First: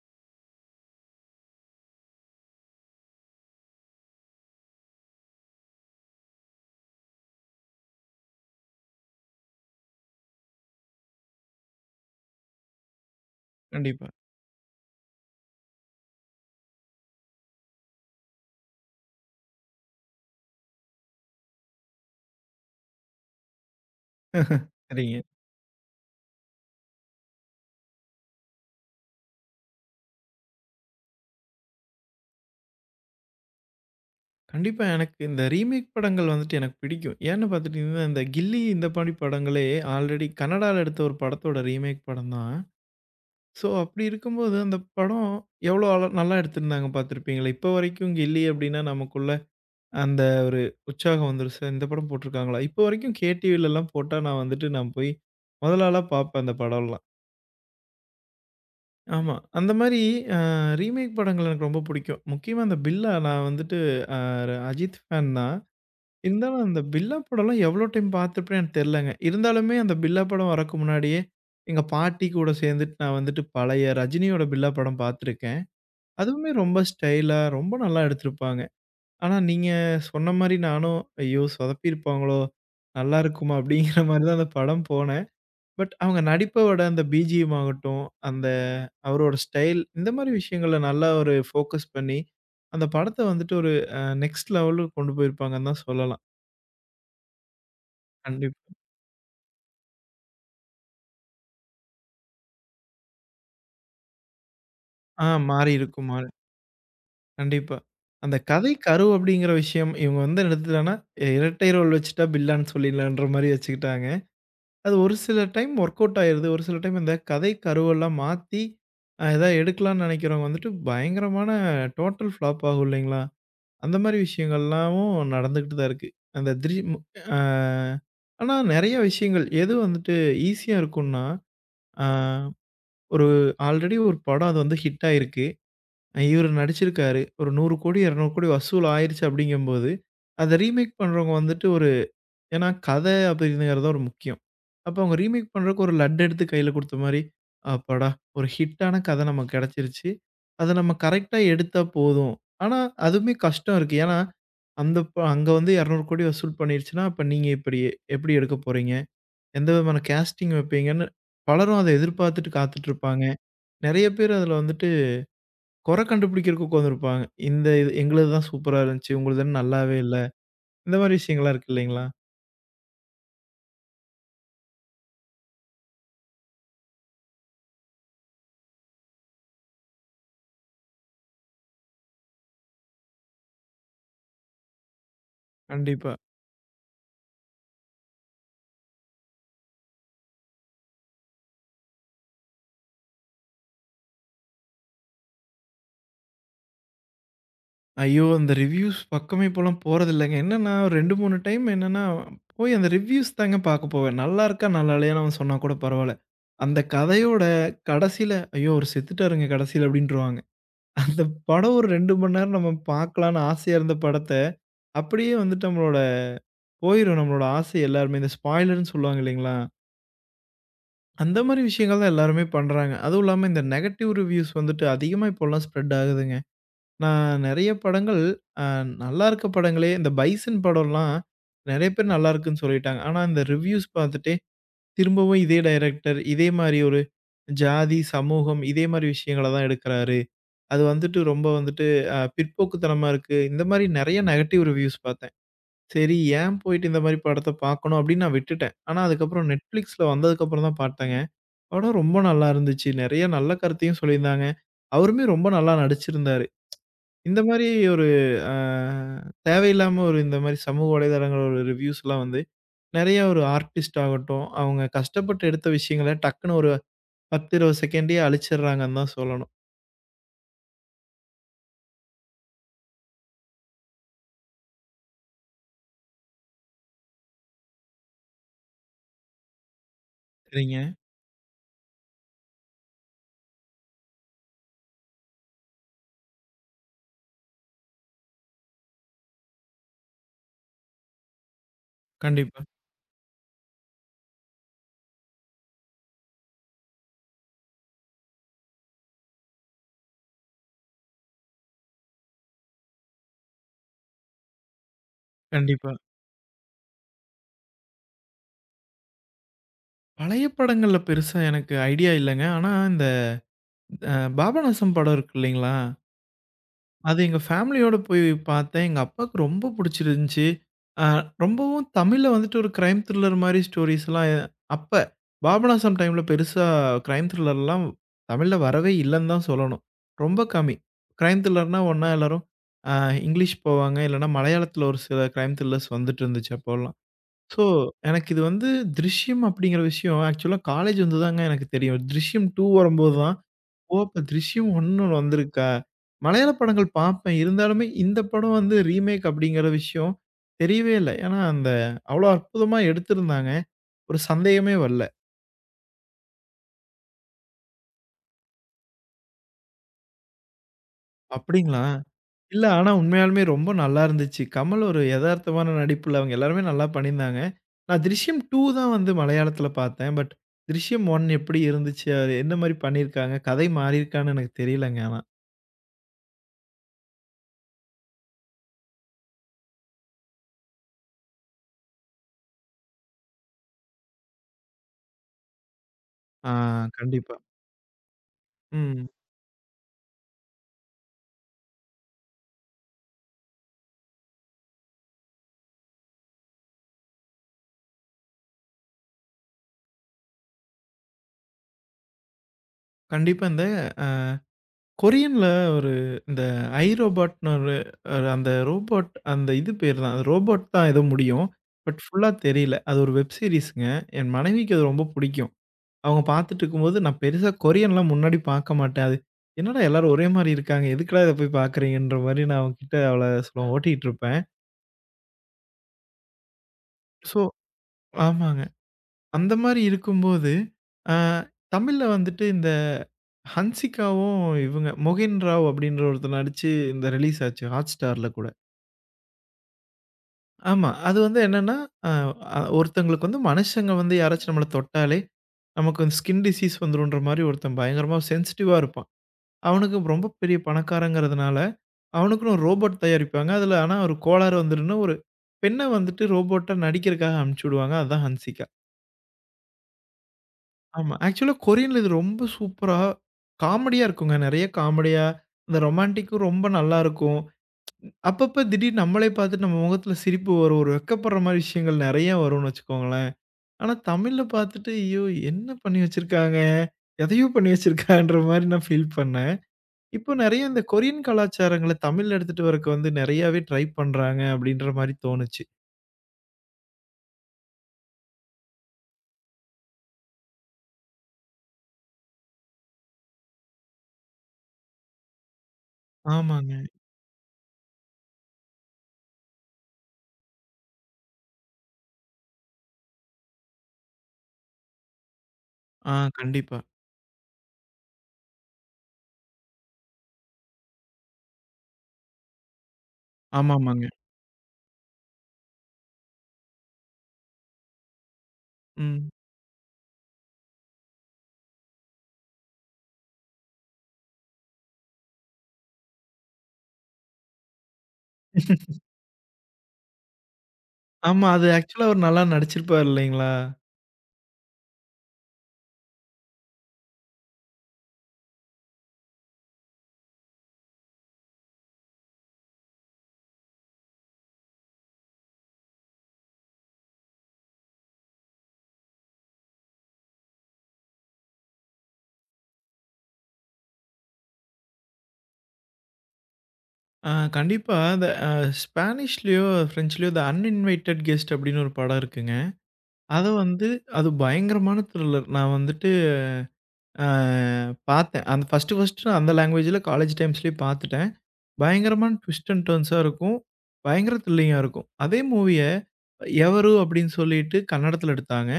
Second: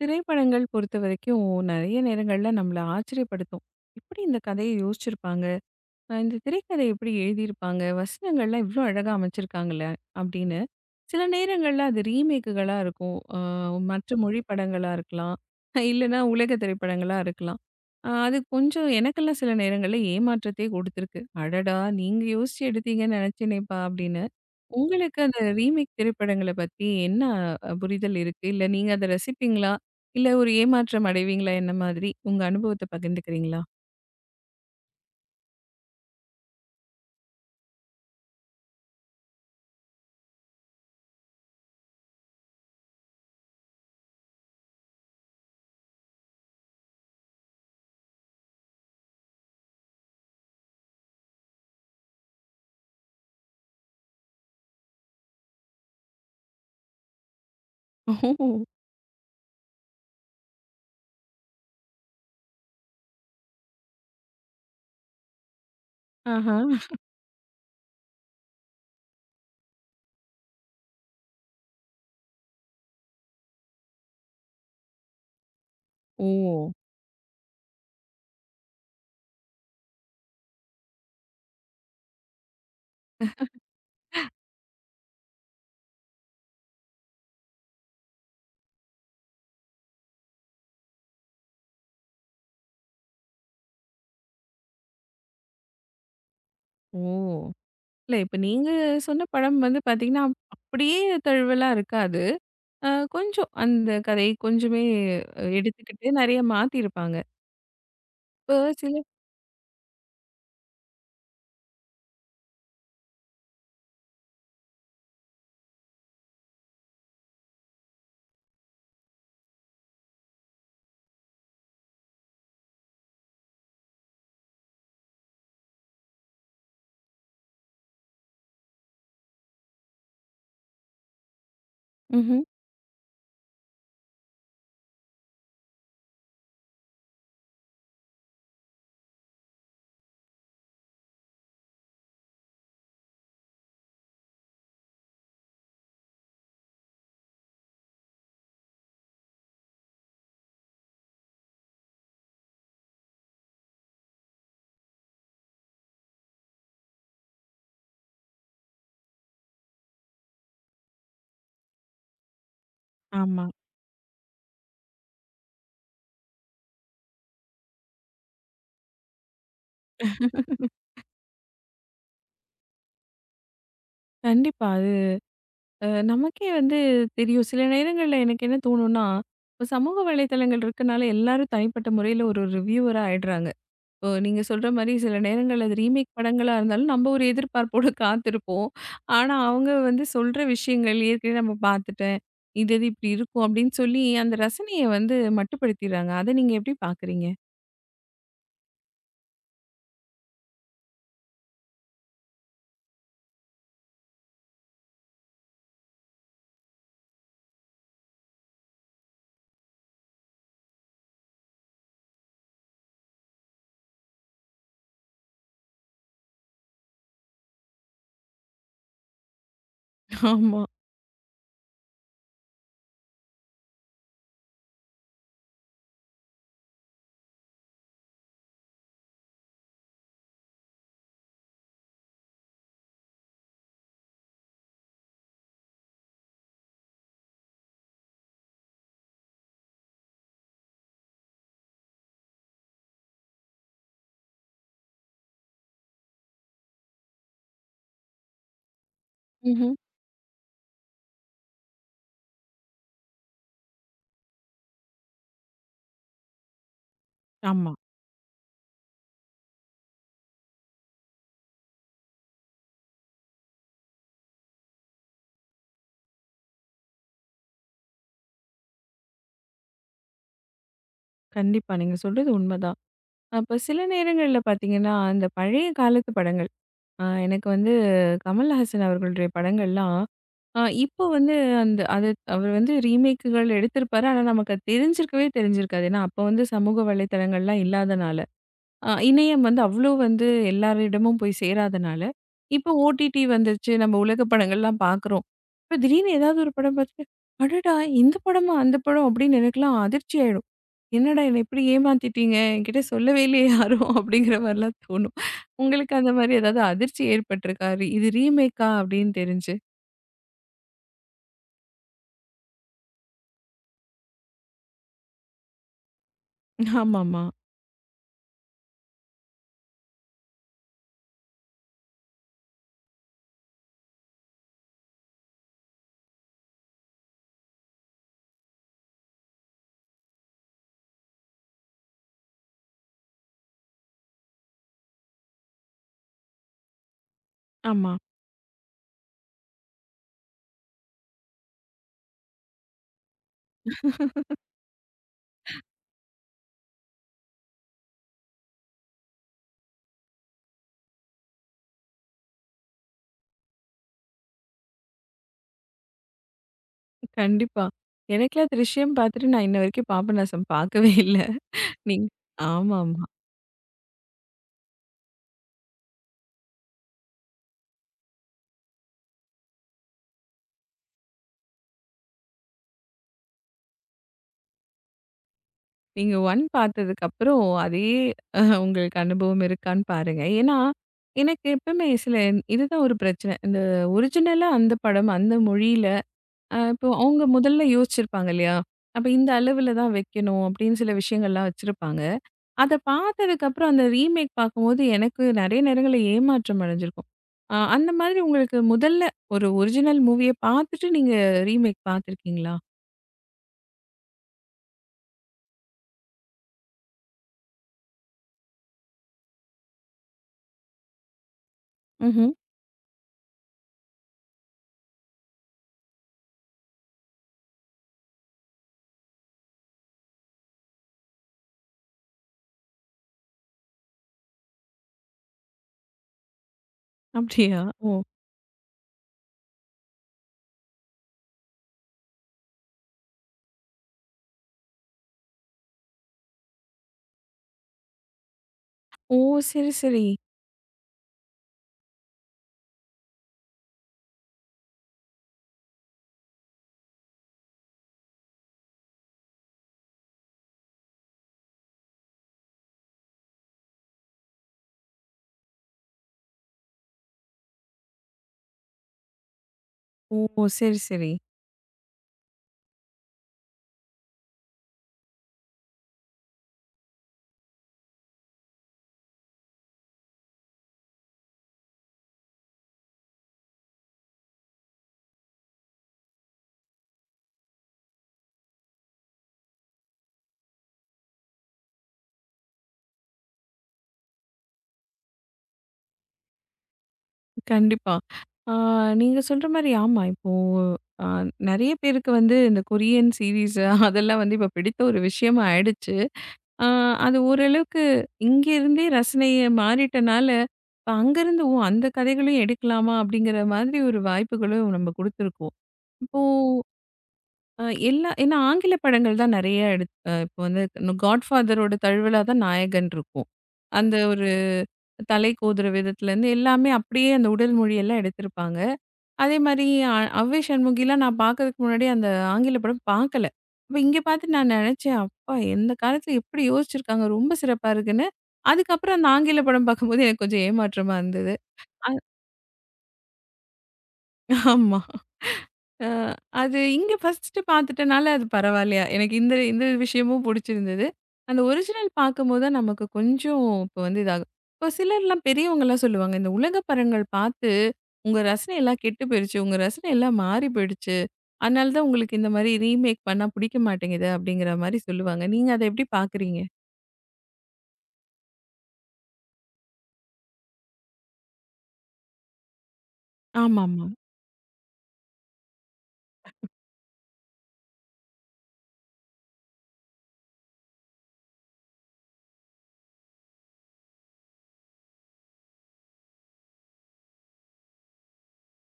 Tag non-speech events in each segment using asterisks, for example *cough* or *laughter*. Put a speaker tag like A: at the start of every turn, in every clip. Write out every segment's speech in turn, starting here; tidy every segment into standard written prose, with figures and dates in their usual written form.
A: திரைப்படங்கள் பொறுத்தவரைக்கும் நெறைய நேரங்கள்ல நம்மள ஆச்சரியப்படுத்தும். "எப்படி இந்த கதைய யோசிச்சிருப்பாங்க? இந்த திரைக்கதை எப்படி எழுதியிருப்பாங்க? வசனங்கள்லாம் இவ்ளோ அழகா அமைச்சிருக்காங்களே!" அப்படின்னு. சில நேரங்கள்ல அது ரீமேக்குகளா இருக்கும்.
B: கண்டிப்பா.
A: மற்ற மொழி படங்களா இருக்கலாம். இல்லன்னா உலக திரைப்படங்களா இருக்கலாம். அது கொஞ்சம் எனக்கெல்லாம் சில நேரங்கள்ல ஏமாற்றத்தையே கொடுத்துருக்கு. "அடடா! நீங்க யோசிச்சு எடுத்தீங்கன்னு நெனச்சேனேப்பா" அப்படின்னு.
B: *laughs*
A: உங்களுக்கு
B: சரிங்க.
A: அந்த ரீமேக் திரைப்படங்கள பத்தி என்ன புரிதல் இருக்கு? இல்ல நீங்க அத ரசிப்பீங்களா? இல்ல ஒரு ஏமாற்றம் அடைவீங்களா? என்ன மாதிரி? உங்க அனுபவத்த பகிர்ந்துக்கிறீங்களா?
B: கண்டிப்பா எனக்கு இந்த ரீமேக் படங்கள் வந்துட்டு எனக்கு பிடிக்கும். ஏன்னு பார்த்துட்டீங்கன்னா, இந்த கில்லி இந்த மாரி படங்களே ஆல்ரெடி கன்னடால எடுத்த ஒரு படத்தோட ரீமேக் படம் தான். ஸோ அப்படி இருக்கும்போது அந்த படம் எவ்வளோ அழ நல்லா எடுத்திருந்தாங்க பார்த்துருப்பீங்களா? இப்போ வரைக்கும் கில்லி அப்படின்னா நமக்குள்ள அந்த ஒரு உற்சாகம் வந்துரும். "சே இந்த படம் போட்டுருக்காங்களா?" இப்போ வரைக்கும் கே டிவிலலாம் போட்டா நான் வந்துட்டு நான் போய் முதல் ஆளா பார்ப்பேன் அந்த படம்லாம்.
A: ஓஹோ!
B: ஆமா. அந்த மாரி அ ரீமேக் படங்கள் எனக்கு ரொம்ப புடிக்கும். முக்கியமா அந்த பில்லா நான் வந்துட்டு அ அஜித் ஃபேன் தான்.
A: ஆஹா.
B: இருந்தாலும் அந்த பில்லா படம்லாம் எவ்வளோ டைம் பார்த்துருப்பேன்னு எனக்கு தெரிலங்க. இருந்தாலுமே அந்த பில்லா படம் வரக்கு முன்னாடியே, எங்க பாட்டி கூட சேர்ந்துட்டு நான் வந்துட்டு பழைய ரஜினியோட பில்லா படம் பார்த்துருக்கேன்.
A: ஓ!
B: அதுவுமே ரொம்ப ஸ்டைலா ரொம்ப நல்லா எடுத்திருப்பாங்க. ஆனா நீங்க சொன்ன மாரி நானும், "ஐயோ! சொதப்பியிருப்பாங்களோ! நல்லா இருக்குமா?" அப்படிங்கிற மாரி தான் அந்த படம் போனது. பட் அவங்க நடிப்போட அந்த பிஜிஎம் ஆகட்டும், அந்த அவரோட ஸ்டைல் இந்த மாரி விஷயங்கள்ல நல்லா ஒரு ஃபோக்கஸ் பண்ணி, அந்த படத்த வந்துட்டு ஒரு நெக்ஸ்ட் லெவலுக்கு கொண்டு போயிருப்பாங்கன்னு தான் சொல்லலாம்.
A: ஓ! இல்ல இப்ப
B: கண்டிப்
A: நீங்க சொன்ன படம் வந்து பார்த்தீங்கன்னா, அப்படியே தழுவலா இருக்காது. அ கொஞ்சம் அந்த கதை கொஞ்சமே
B: ஆ மாறியிருக்கும்
A: எடுத்துக்கிட்டு
B: மாறி
A: நெறைய மாத்தியிருப்பாங்க.
B: கண்டிப்பா. அந்த
A: இப்ப
B: கதை
A: சில
B: கரு அப்படிங்கிற விஷயம் இவங்க வந்து எடுத்துட்டாங்கன்னா, இரட்டை ரோல் வச்சுட்டா பில்லான்னு சொல்லிடலான்ற மாரி வச்சுக்கிட்டாங்க. அது ஒரு சில டைம் ஒர்க் அவுட் ஆயிருது. ஒரு சில டைம் இந்த கதை கருவெல்லாம் மாத்தி, ஏதாவது எடுக்கலாம்னு நெனைக்கிறவங்க வந்துட்டு பயங்கரமான டோட்டல் ஃப்ளாப் ஆகும் இல்லைங்களா? அந்த மாரி விஷயங்கள்லாமும் நடந்துகிட்டு தான் இருக்கு. அந்த திடீர்னு அ ஆனா நெறைய விஷயங்கள் எது வந்துட்டு ஈஸியா இருக்கும்னா, அ
A: ம்ஹ்ம்.
B: ஒரு ஆல்ரெடி ஒரு படம் அது வந்து ஹிட் ஆயிருக்கு. இவரு நடிச்சிருக்காரு. ஒரு 100,00,00,000, 200,00,00,000 வசூல் ஆயிருச்சு அப்படிங்கும்போது, அத ரீமேக் பண்றவங்க வந்துட்டு ஒரு ஏன்னா கதை அப்படிங்கிறது ஒரு முக்கியம். அப்ப அவங்க ரீமேக் பண்றதுக்கு ஒரு லட் எடுத்து கையில குடுத்த மாரி, அப்பாடா! ஒரு ஹிட்டான கதை நமக்கு கிடைச்சிருச்சு. அத நம்ம கரெக்ட்டா எடுத்தா போதும். ஆனா, அதுவுமே கஷ்டம் இருக்கு. ஏன்னா, அந்த அங்க வந்து 200,00,00,000 வசூல் பண்ணிருச்சுன்னா, அப்ப நீங்க இப்படி எப்படி எடுக்க போறீங்க? எந்த விதமான கேஸ்டிங் வைப்பீங்கன்னு பலரும் அத எதிர்பார்த்துட்டு காத்துட்டு இருப்பாங்க.
A: ஆமா.
B: நெறைய பேர் அதுல வந்துட்டு குறை கண்டுபிடிக்கிறதுக்கு உட்கார்ந்திருப்பாங்க. இந்த இது எங்களுது தான் சூப்பரா இருந்துச்சு. உங்களுதுன்னு நல்லாவே இல்ல. இந்த மாரி விஷயங்கள்லாம் இருக்கு இல்லைங்களா?
A: கண்டிப்பா. நமக்கே வந்து தெரியும் சில நேரங்களில் எனக்கு என்ன தோணும்னா, இப்போ சமூக வலைத்தளங்கள் இருக்கனால எல்லாரும் தனிப்பட்ட முறையில் ஒரு ரிவ்யூவராக ஆயிடுறாங்க. இப்போ நீங்கள் சொல்கிற மாதிரி சில நேரங்கள் அது ரீமேக்
B: கண்டிப்பா.
A: படங்களாக இருந்தாலும் நம்ம ஒரு எதிர்பார்ப்போடு காத்திருப்போம். ஆனால் அவங்க வந்து சொல்கிற விஷயங்கள் ஏற்கனவே நம்ம பார்த்துட்டேன், இது இது இப்படி இருக்கும் அப்படின்னு சொல்லி அந்த ரசனையை வந்து மட்டுப்படுத்திடுறாங்க. அதை நீங்கள் எப்படி பார்க்குறீங்க?
B: ஐயோ! அந்த ரிவ்யூஸ் பக்கமே இப்போலாம் போறதில்லங்க. என்னன்னா 2, 3 டைம் என்னன்னா, போய் அந்த ரிவ்யூஸ் தாங்க பாக்க போவேன். நல்லாருக்கா, நல்லா இல்லையான்னு அவன் சொன்னா கூட பரவால்ல. அந்த கதையோட கடைசில, "ஐயோ! அவரு செத்துட்டாருங்க கடைசில" அப்படின்ருவாங்க. அந்த படம் ஒரு 2 மணி நேரம் நம்ம பாக்கலான்னு ஆசையா இருந்த படத்த, அப்படியே வந்துட்டு நம்மளோட போயிரும் நம்மளோட ஆசை எல்லாருமே. இந்த ஸ்பாய்லர்ன்னு சொல்லுவாங்க இல்லைங்களா?
A: ஆமா.
B: அந்த மாரி விஷயங்கள் தான் எல்லாருமே பண்றாங்க. அதுவும் இல்லாம இந்த நெகட்டிவ் ரிவ்யூஸ் வந்துட்டு அதிகமா இப்போலாம் ஸ்ப்ரெட் ஆகுதுங்க. நான் நெறைய படங்கள் அ நல்லாருக்க படங்களே இந்த பைசன் படம்லாம் நெறைய பேர் நல்லாருக்குன்னு சொல்லிட்டாங்க. ஆனா, இந்த ரிவ்யூஸ் பார்த்துட்டே திரும்பவும் இதே டைரக்டர், இதே மாரி ஒரு ஜாதி, சமூகம் இதே மாரி விஷயங்கள தான் எடுக்குறாரு. அது வந்துட்டு ரொம்ப வந்துட்டு பிற்போக்குத்தனமா இருக்கு. இந்த மாரி நெறைய நெகட்டிவ் ரிவ்யூஸ் பார்த்தேன். சரி ஏன் போயிட்டு இந்த மாரி படத்த பார்க்கணும் அப்படின்னு நான் விட்டுட்டேன். ஆனா, அதுக்கப்புறம்
A: ம்ஹும்.
B: Netflixல வந்ததுக்கப்புறம் தான் பார்த்தேங்க. படம் ரொம்ப நல்லா இருந்துச்சு. நெறைய நல்ல கருத்தையும் சொல்லியிருந்தாங்க. அவருமே ரொம்ப நல்லா நடிச்சிருந்தாரு. இந்த மாரி
A: ஆமாம்.
B: ஒரு அ தேவையில்லாம ஒரு இந்த மாரி சமூக வலைதளங்கள் ஒரு ரிவ்யூஸ்லாம் வந்து நெறைய ஒரு ஆர்டிஸ்ட் ஆகட்டும், அவங்க கஷ்டப்பட்டு எடுத்த விஷயங்கள டக்குனு ஒரு 10, 20 செகண்ட்லயே அழிச்சிடுறாங்கன்னு தான் சொல்லணும்.
A: கண்டிப்பாக நீங்கள் சொல்கிறது உண்மைதான். அப்போ சில நேரங்களில் பார்த்தீங்கன்னா அந்த பழைய காலத்து படங்கள், எனக்கு வந்து கமல்ஹாசன் அவர்களுடைய படங்கள்லாம், அ
B: சரிங்க.
A: இப்போ வந்து அந்த அது அவர் வந்து ரீமேக்குகள் எடுத்திருப்பாரு. ஆனா, நமக்கு அது தெரிஞ்சிருக்கவே தெரிஞ்சிருக்காது. ஏன்னா, அப்போ வந்து சமூக வலைதளங்கள்லாம் இல்லாதனால. இணையம் வந்து அவ்ளோ வந்து எல்லாரிடமும் போய் சேராதனால,
B: கண்டிப்பா,
A: இப்போ ஓடிடி வந்துருச்சு. நம்ம உலக படங்கள்லாம் பார்க்குறோம். இப்ப திடீர்னு ஏதாவது ஒரு படம் பார்த்துட்டு, "அடடா! இந்த படமா? அந்த படம்?" அப்படின்னு எனக்கெல்லாம் அதிர்ச்சி ஆயிடும். "என்னடா என்ன இப்படி ஏமாத்திட்டீங்க? என்கிட்ட சொல்லவே இல்லையே யாரும்." *laughs* அப்படிங்கிற மாரிலாம் தோணும்.
B: கண்டிப்பா.
A: உங்களுக்கு அந்த மாரி ஏதாவது அதிர்ச்சி ஏற்பட்டிருக்கா? இது ரீமேக்கா அப்படின்னு தெரிஞ்சு?
B: பழைய படங்கள்ல பெருசா எனக்கு ஐடியா இல்லங்க. ஆனா இந்த அ பாபநாசம் படம் இருக்கு இல்லைங்களா? அது
A: ஆமாமா.
B: எங்க ஃபேமிலியோட போய் பார்த்தேன். எங்க அப்பாவுக்கு ரொம்ப புடிச்சிருந்துச்சு. அ ரொம்பவும் தமிழ்ல வந்துட்டு ஒரு கிரைம் த்ரில்லர் மாரி ஸ்டோரீஸ்லாம் அப்ப பாபநாசம் டைம்ல பெருசா கிரைம் த்ரில்லர்லாம் தமிழ்ல வரவே இல்லன்னு தான் சொல்லணும். ரொம்ப கம்மி. கிரைம் த்ரில்லர்னா ஒண்ணா எல்லாரும் அ இங்கிலீஷ் போவாங்க. இல்லன்னா மலையாளத்துல ஒரு சில கிரைம் த்ரில்லர்ஸ் வந்துட்டு இருந்துச்சு அப்போலாம். ஸோ
A: ஆமா.
B: எனக்கு இது வந்து "திருஷ்யம்" அப்படிங்கிற விஷயம் ஆக்சுவலா காலேஜ் வந்து தாங்க எனக்கு தெரியும். "திருஷ்யம் 2" வரும்போது தான் ஓ! அப்ப "திருஷ்யம் 1" வந்திருக்கா? மலையாள படங்கள் பார்ப்பேன். இருந்தாலுமே இந்த படம் வந்து ரீமேக் அப்படிங்கிற விஷயம் தெரியவே இல்ல. ஏன்னா, அந்த அவ்வளோ அற்புதமா எடுத்திருந்தாங்க. ஒரு சந்தேகமே வரல.
A: கண்டிப்பா. எனக்கெல்லாம் திருஷ்யம் பார்த்துட்டு நான் இன்ன வரைக்கும் பாபநாசம் பார்க்கவே இல்ல.
B: அப்படிங்களா?
A: நீங்க
B: இல்ல, ஆனா
A: ஆமாமா.
B: உண்மையாலுமே ரொம்ப நல்லா இருந்துச்சு. கமல் ஒரு எதார்த்தமான நடிப்புல அவங்க எல்லாருமே நல்லா பண்ணியிருந்தாங்க. நான் "திருஷ்யம் 2" தான் வந்து மலையாளத்தில பார்த்தேன். பட் "திருஷ்யம் 1" எப்படி இருந்துச்சு? அது என்ன மாரி பண்ணியிருக்காங்க? கதை மாறியிருக்கான்னு எனக்கு தெரியலங்க ஆனா.
A: நீங்க 1 பார்த்ததுக்கு அப்புறம் அதே உங்களுக்கு அனுபவம் இருக்கான்னு பாருங்க. ஏன்னா, எனக்கு எப்பவுமே சில இதுதான் ஒரு பிரச்சனை. இந்த ஒரிஜினலா அந்த படம், அந்த மொழியில
B: ஆ,
A: இப்போ அவங்க
B: கண்டிப்பா.
A: முதல்ல யோசிச்சிருப்பாங்க இல்லையா?
B: ம்.
A: அப்ப இந்த அளவுல தான் வைக்கணும் அப்படின்னு சில விஷயங்கள்லாம் வச்சிருப்பாங்க. அத பார்த்ததுக்கு அப்புறம் அந்த ரீமேக் பார்க்கும்போது எனக்கு நெறைய நேரங்கள்ல ஏமாற்றம் அடைஞ்சிருக்கும். அந்த மாதிரி உங்களுக்கு முதல்ல ஒரு ஒரிஜினல் மூவிய பார்த்துட்டு நீங்க ரீமேக் பார்த்துருக்கீங்களா?
B: கண்டிப்பா இந்த கொரியன்ல ஒரு இந்த ஐ ரோபாட்ன்னு ஒரு ஒரு அந்த ரோபோட் அந்த இது பேர் தான். அது ரோபோட் தான் ஏதோ முடியும். பட்
A: ம்ஹ்ம்.
B: ஃபுல்லா தெரியல. அது ஒரு வெப் சீரிஸ்ங்க. என் மனைவிக்கு அது ரொம்ப பிடிக்கும். அவங்க பார்த்துட்டுருக்கும்போது, நான் பெருசா கொரியன்லாம் முன்னாடி பார்க்க மாட்டேன். அது என்னடா எல்லாரும் ஒரே மாரி இருக்காங்க. எதுக்குடா இத போய் பார்க்குறீங்கன்ற மாரி நான் அவகிட்ட அவள சொல்ல ஓட்டிட்டு இருப்பேன். ஸோ
A: அப்படியா? ஓ!
B: ஆமாங்க. அந்த மாரி இருக்கும்போது, ஆ தமிழ்ல வந்துட்டு இந்த ஹன்சிகாவும் இவங்க மொகின் ராவ் அப்படின்ற ஒருத்தர் நடிச்சு இந்த ரிலீஸ் ஆச்சு. ஹாட் ஸ்டார்ல கூட.
A: ஓ! சரி, சரி.
B: ஆமா. அது வந்து என்னன்னா, அ அ ஒருத்தங்களுக்கு வந்து மனுஷங்க வந்து யாராச்சும் நம்மள தொட்டாலே, நமக்கு வந்து ஸ்கின் டிசீஸ் வந்துரும்ன்ற மாரி ஒருத்தன் பயங்கரமா சென்சிட்டிவா இருப்பான். அவனுக்கு ரொம்ப பெரிய பணக்காரங்கிறதுனால, அவனுக்குன்னு ஒரு ரோபோட் தயாரிப்பாங்க. அதுல ஆனா ஒரு கோளாறு வந்துரும்னு ஒரு பெண்ண வந்துட்டு ரோபோட்டா நடிக்கிறக்காக அனுப்பிச்சு விடுவாங்க. அதுதான் ஹன்சிகா.
A: ஓ! சரி, சரி.
B: ஆமா. ஆக்சுவலா கொரியன்ல இது ரொம்ப சூப்பரா காமெடியா இருக்குங்க. நெறைய காமெடியா, இந்த ரொமான்டிக்கும் ரொம்ப நல்லாருக்கும். அப்பப்ப திடீர்னு நம்மளே பார்த்துட்டு நம்ம முகத்துல சிரிப்பு வரும். ஒரு வெட்கப்படுற மாரி விஷயங்கள் நெறைய வரும்னு வச்சுக்கோங்களேன். ஆனா தமிழ்ல பார்த்துட்டு, ஐயோ! என்ன பண்ணி வச்சிருக்காங்க? எதையோ பண்ணி வச்சிருக்காங்கன்ற மாரி நான் ஃபீல் பண்ணேன். இப்போ நெறைய இந்த கொரியன் கலாச்சாரங்கள தமிழ்ல எடுத்துட்டு வரக்கு வந்து நெறையாவே ட்ரை பண்றாங்க அப்டின்ற மாரி தோணுச்சு.
A: கண்டிப்பா. ஆ நீங்க சொல்ற மாரி ஆமா. இப்போ அ நெறைய பேருக்கு வந்து இந்த கொரியன் சீரிஸ் அதெல்லாம் வந்து இப்ப பிடித்த ஒரு விஷயமா ஆயிடுச்சு. ஆ
B: ஆமாங்க.
A: அது ஓரளவுக்கு இங்க இருந்தே ரசனைய மாறிட்டனால, இப்ப அங்கருந்து ஓ! அந்த கதைகளையும் எடுக்கலாமா? அப்படிங்கிற மாதிரி ஒரு வாய்ப்புகளும் நம்ம குடுத்துருக்கோம். இப்போ
B: கண்டிப்பா.
A: ஏன்னா ஆங்கில படங்கள் தான் நெறைய எடுத் அ இப்போ வந்து 'காட்ஃபாதரோட' தழுவலா தான் நாயகன் இருக்கும். அந்த
B: ஆமாமாங்க.
A: ஒரு தலை கோதுற விதத்துலேருந்து எல்லாமே அப்படியே அந்த உடல் மொழியெல்லாம் எடுத்திருப்பாங்க.
B: ம்.
A: அதே மாரி அ அவ்வை சண்முகிலாம் நான் பார்க்கறதுக்கு முன்னாடி அந்த ஆங்கில படம் பார்க்கல. அப்ப இங்க பார்த்து நான் நெனச்சேன், அப்பா! இந்த காலத்துல எப்படி யோசிச்சிருக்காங்க, ரொம்ப சிறப்பா இருக்குன்னு. அதுக்கப்புறம் அந்த ஆங்கில படம் பார்க்கும்போது எனக்கு கொஞ்சம் ஏமாற்றமா இருந்தது.
B: ஆமா. அது
A: அ
B: ஆக்சுவலா அவரு நல்லா நடிச்சிருப்பாரு இல்லைங்களா?
A: ஆமா. அ அது இங்க ஃபர்ஸ்ட்டு பார்த்துட்டனால அது பரவாயில்லையா? எனக்கு இந்த இந்த விஷயமும் புடிச்சிருந்தது. அந்த ஒரிஜினல் பார்க்கும்போது தான் நமக்கு கொஞ்சம் இப்போ வந்து இதாகும். இப்போ சிலர்லாம் பெரியவங்கலாம் சொல்லுவாங்க, "இந்த உலக படங்கள் பார்த்து உங்க ரசனை எல்லாம் கெட்டு போயிருச்சு. உங்க ரசனை எல்லாம் மாறி போயிடுச்சு. அதனால தான் உங்களுக்கு இந்த மாரி ரீமேக் பண்ணா பிடிக்க மாட்டேங்குது." அப்படிங்கிற மாரி சொல்லுவாங்க. நீங்க அத எப்படி பார்க்குறீங்க?
B: கண்டிப்பா. அந்த ஸ்பானிஷ்லயோ, பிரெஞ்சுலயோ "த அன்இன்வைட்டட் கெஸ்ட்" அப்டின்னு ஒரு படம் இருக்குங்க. அத
A: ஆமாமா.
B: வந்து அது பயங்கரமான த்ரில்லர். நான் வந்துட்டு ஆ பார்த்தேன். அந்த ஃபர்ஸ்ட்டு நான் அந்த லாங்குவேஜ்ல காலேஜ் டைம்ஸ்லயே பார்த்துட்டேன். பயங்கரமான ட்விஸ்ட் அண்ட் டர்ன்ஸா இருக்கும். பயங்கர த்ரில்லிங்கா இருக்கும். அதே மூவிய "எவரு" அப்படின்னு சொல்லிட்டு கன்னடத்துல எடுத்தாங்க.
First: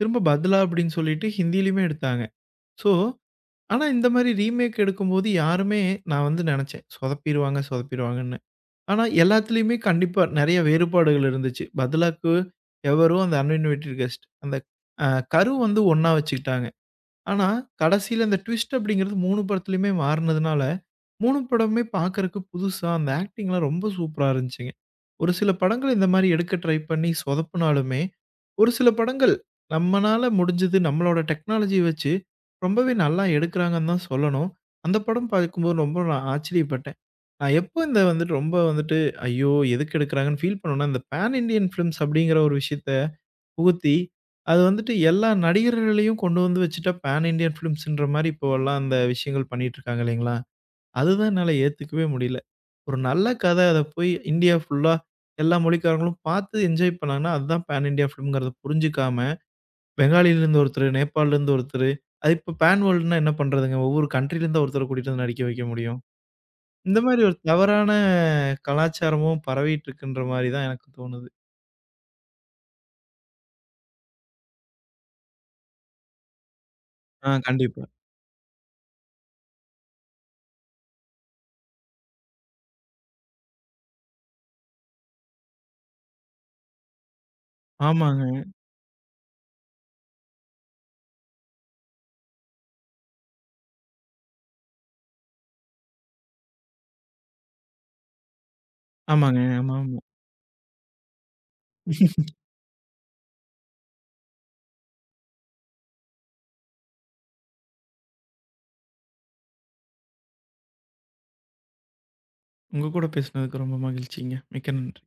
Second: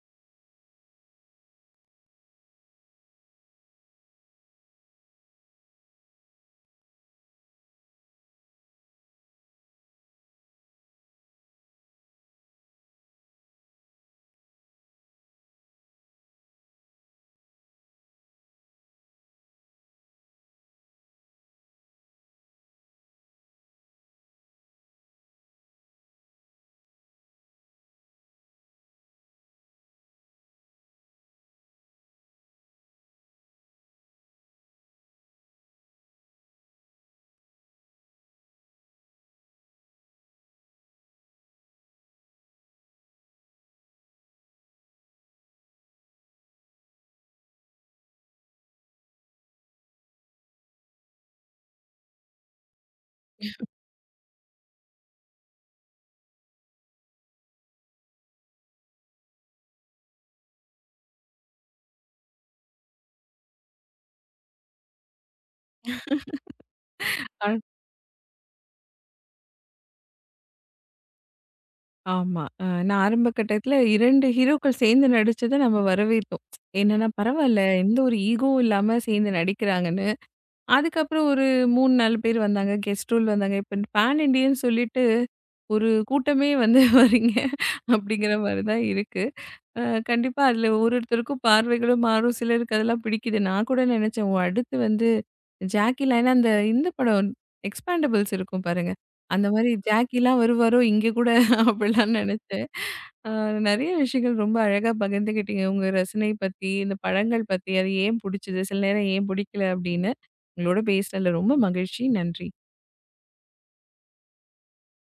B: திரும்ப "பத்லா" அப்படின்னு சொல்லிட்டு ஹிந்தியிலயுமே எடுத்தாங்க. ஸோ, ஆனா இந்த மாரி ரீமேக் எடுக்கும்போது யாருமே நான் வந்து நெனச்சேன், சொதப்பிருவாங்க, சொதப்பிருவாங்கன்னு. ஆனா எல்லாத்துலயுமே கண்டிப்பா நெறைய வேறுபாடுகள் இருந்துச்சு. "பத்லாக்கு", "எவரு", அந்த "அன்இன்வைட்டட் கெஸ்ட்" அந்த அ கரு வந்து ஒண்ணா வச்சுக்கிட்டாங்க. ஆனா, கடைசில இந்த ட்விஸ்ட் அப்படிங்கிறது 3 படத்துலயுமே மாறுனதுனால, 3 படமுமே பார்க்கறக்கு புதுசா அந்த ஆக்டிங்லாம் ரொம்ப சூப்பரா இருந்துச்சுங்க. ஒரு சில படங்கள் இந்த மாரி எடுக்க ட்ரை பண்ணி சொதப்புனாலுமே, ஒரு சில படங்கள் நம்மனால முடிஞ்சது நம்மளோட டெக்னாலஜி வச்சு ரொம்பவே நல்லா எடுக்குறாங்கன்னு தான் சொல்லணும். அந்த படம் பார்க்கும்போது ரொம்ப நான் ஆச்சரியப்பட்டேன். நான் எப்போ இந்த வந்துட்டு ரொம்ப வந்துட்டு, "ஐயோ! எதுக்கு எடுக்குறாங்கன்னு?" ஃபீல் பண்ணுவேன்னா, இந்த பான் இண்டியன் ஃபிலிம்ஸ் அப்படிங்கிற ஒரு விஷயத்த புகுத்தி, அது வந்துட்டு எல்லா நடிகர்களையும் கொண்டு வந்து வச்சுட்டா, பான் இண்டியன் ஃபிலிம்ஸ்ன்ற மாரி இப்போலாம் அந்த விஷயங்கள் பண்ணிட்டுருக்காங்க இல்லைங்களா? அதுதான் என்னால ஏத்துக்கவே முடியல. ஒரு நல்ல கதை அத போய் இந்தியா ஃபுல்லா எல்லா மொழிக்காரங்களும் பார்த்து என்ஜாய் பண்ணாங்கன்னா, அதுதான் பான் இண்டியா ஃபிலிம்ங்கிறத புரிஞ்சுக்காம, பெங்காலிலேருந்து ஒருத்தரு, நேபாள்லேருந்து ஒருத்தரு, அது இப்போ பான் வேர்ல்டுனா என்ன பண்றதுங்க? ஒவ்வொரு கண்ட்ரிலேருந்து ஒருத்தர கூட்டிட்டு வந்து நடிக்க வைக்க முடியும். இந்த மாரி ஒரு
A: அ
B: தவறான கலாச்சாரமும் பரவிட்டுருக்குன்ற மாரி தான் எனக்கு தோணுது.
A: ஆமா. நான் ஆரம்ப கட்டத்தில 2 ஹீரோக்கள் சேர்ந்து நடிச்சத நம்ம வரவேத்தோம். என்னன்னா, பரவாயில்ல
B: கண்டிப்பா.
A: எந்த ஒரு ஈகோவும் இல்லாம சேர்ந்து நடிக்கிறாங்கன்னு. அதுக்கப்புறம் ஒரு 3, 4 பேர் வந்தாங்க. கெஸ்ட் ரூல் வந்தாங்க. இப்ப பேன் இண்டியன்னு சொல்லிட்டு, ஒரு கூட்டமே வந்து *laughs* வர்றீங்க அப்படிங்கிற
B: ஆமாங்க.
A: மாரி தான் இருக்கு. அ கண்டிப்பா அதில ஒரு ஒருத்தருக்கும் பார்வைகளும் மாறும். சிலருக்கு அதெல்லாம் பிடிக்குது. நான் கூட நெனச்சேன், ஓ! அடுத்து வந்து ஜாக்கிலாம் ஏன்னா அந்த இந்த படம் எக்ஸ்பேண்டபிள்ஸ் இருக்கும் பாருங்க.
B: ஆமாங்க.
A: அந்த மாரி
B: ஆமாமா.
A: ஜாக்கிலாம் வருவாரோ இங்க கூட *laughs* அப்படிலாம் நெனச்சேன். அ நெறைய விஷயங்கள் ரொம்ப அழகா பகிர்ந்துக்கிட்டீங்க. உங்க ரசனை பத்தி, இந்த படங்கள் பத்தி, அது ஏன் புடிச்சது? சில நேரம் ஏன் பிடிக்கல அப்படின்னு. உங்களோட பேசுனதுல ரொம்ப மகிழ்ச்சி. நன்றி.
B: உங்க கூட பேசினதுக்கு ரொம்ப மகிழ்ச்சிங்க. மிக்க நன்றி.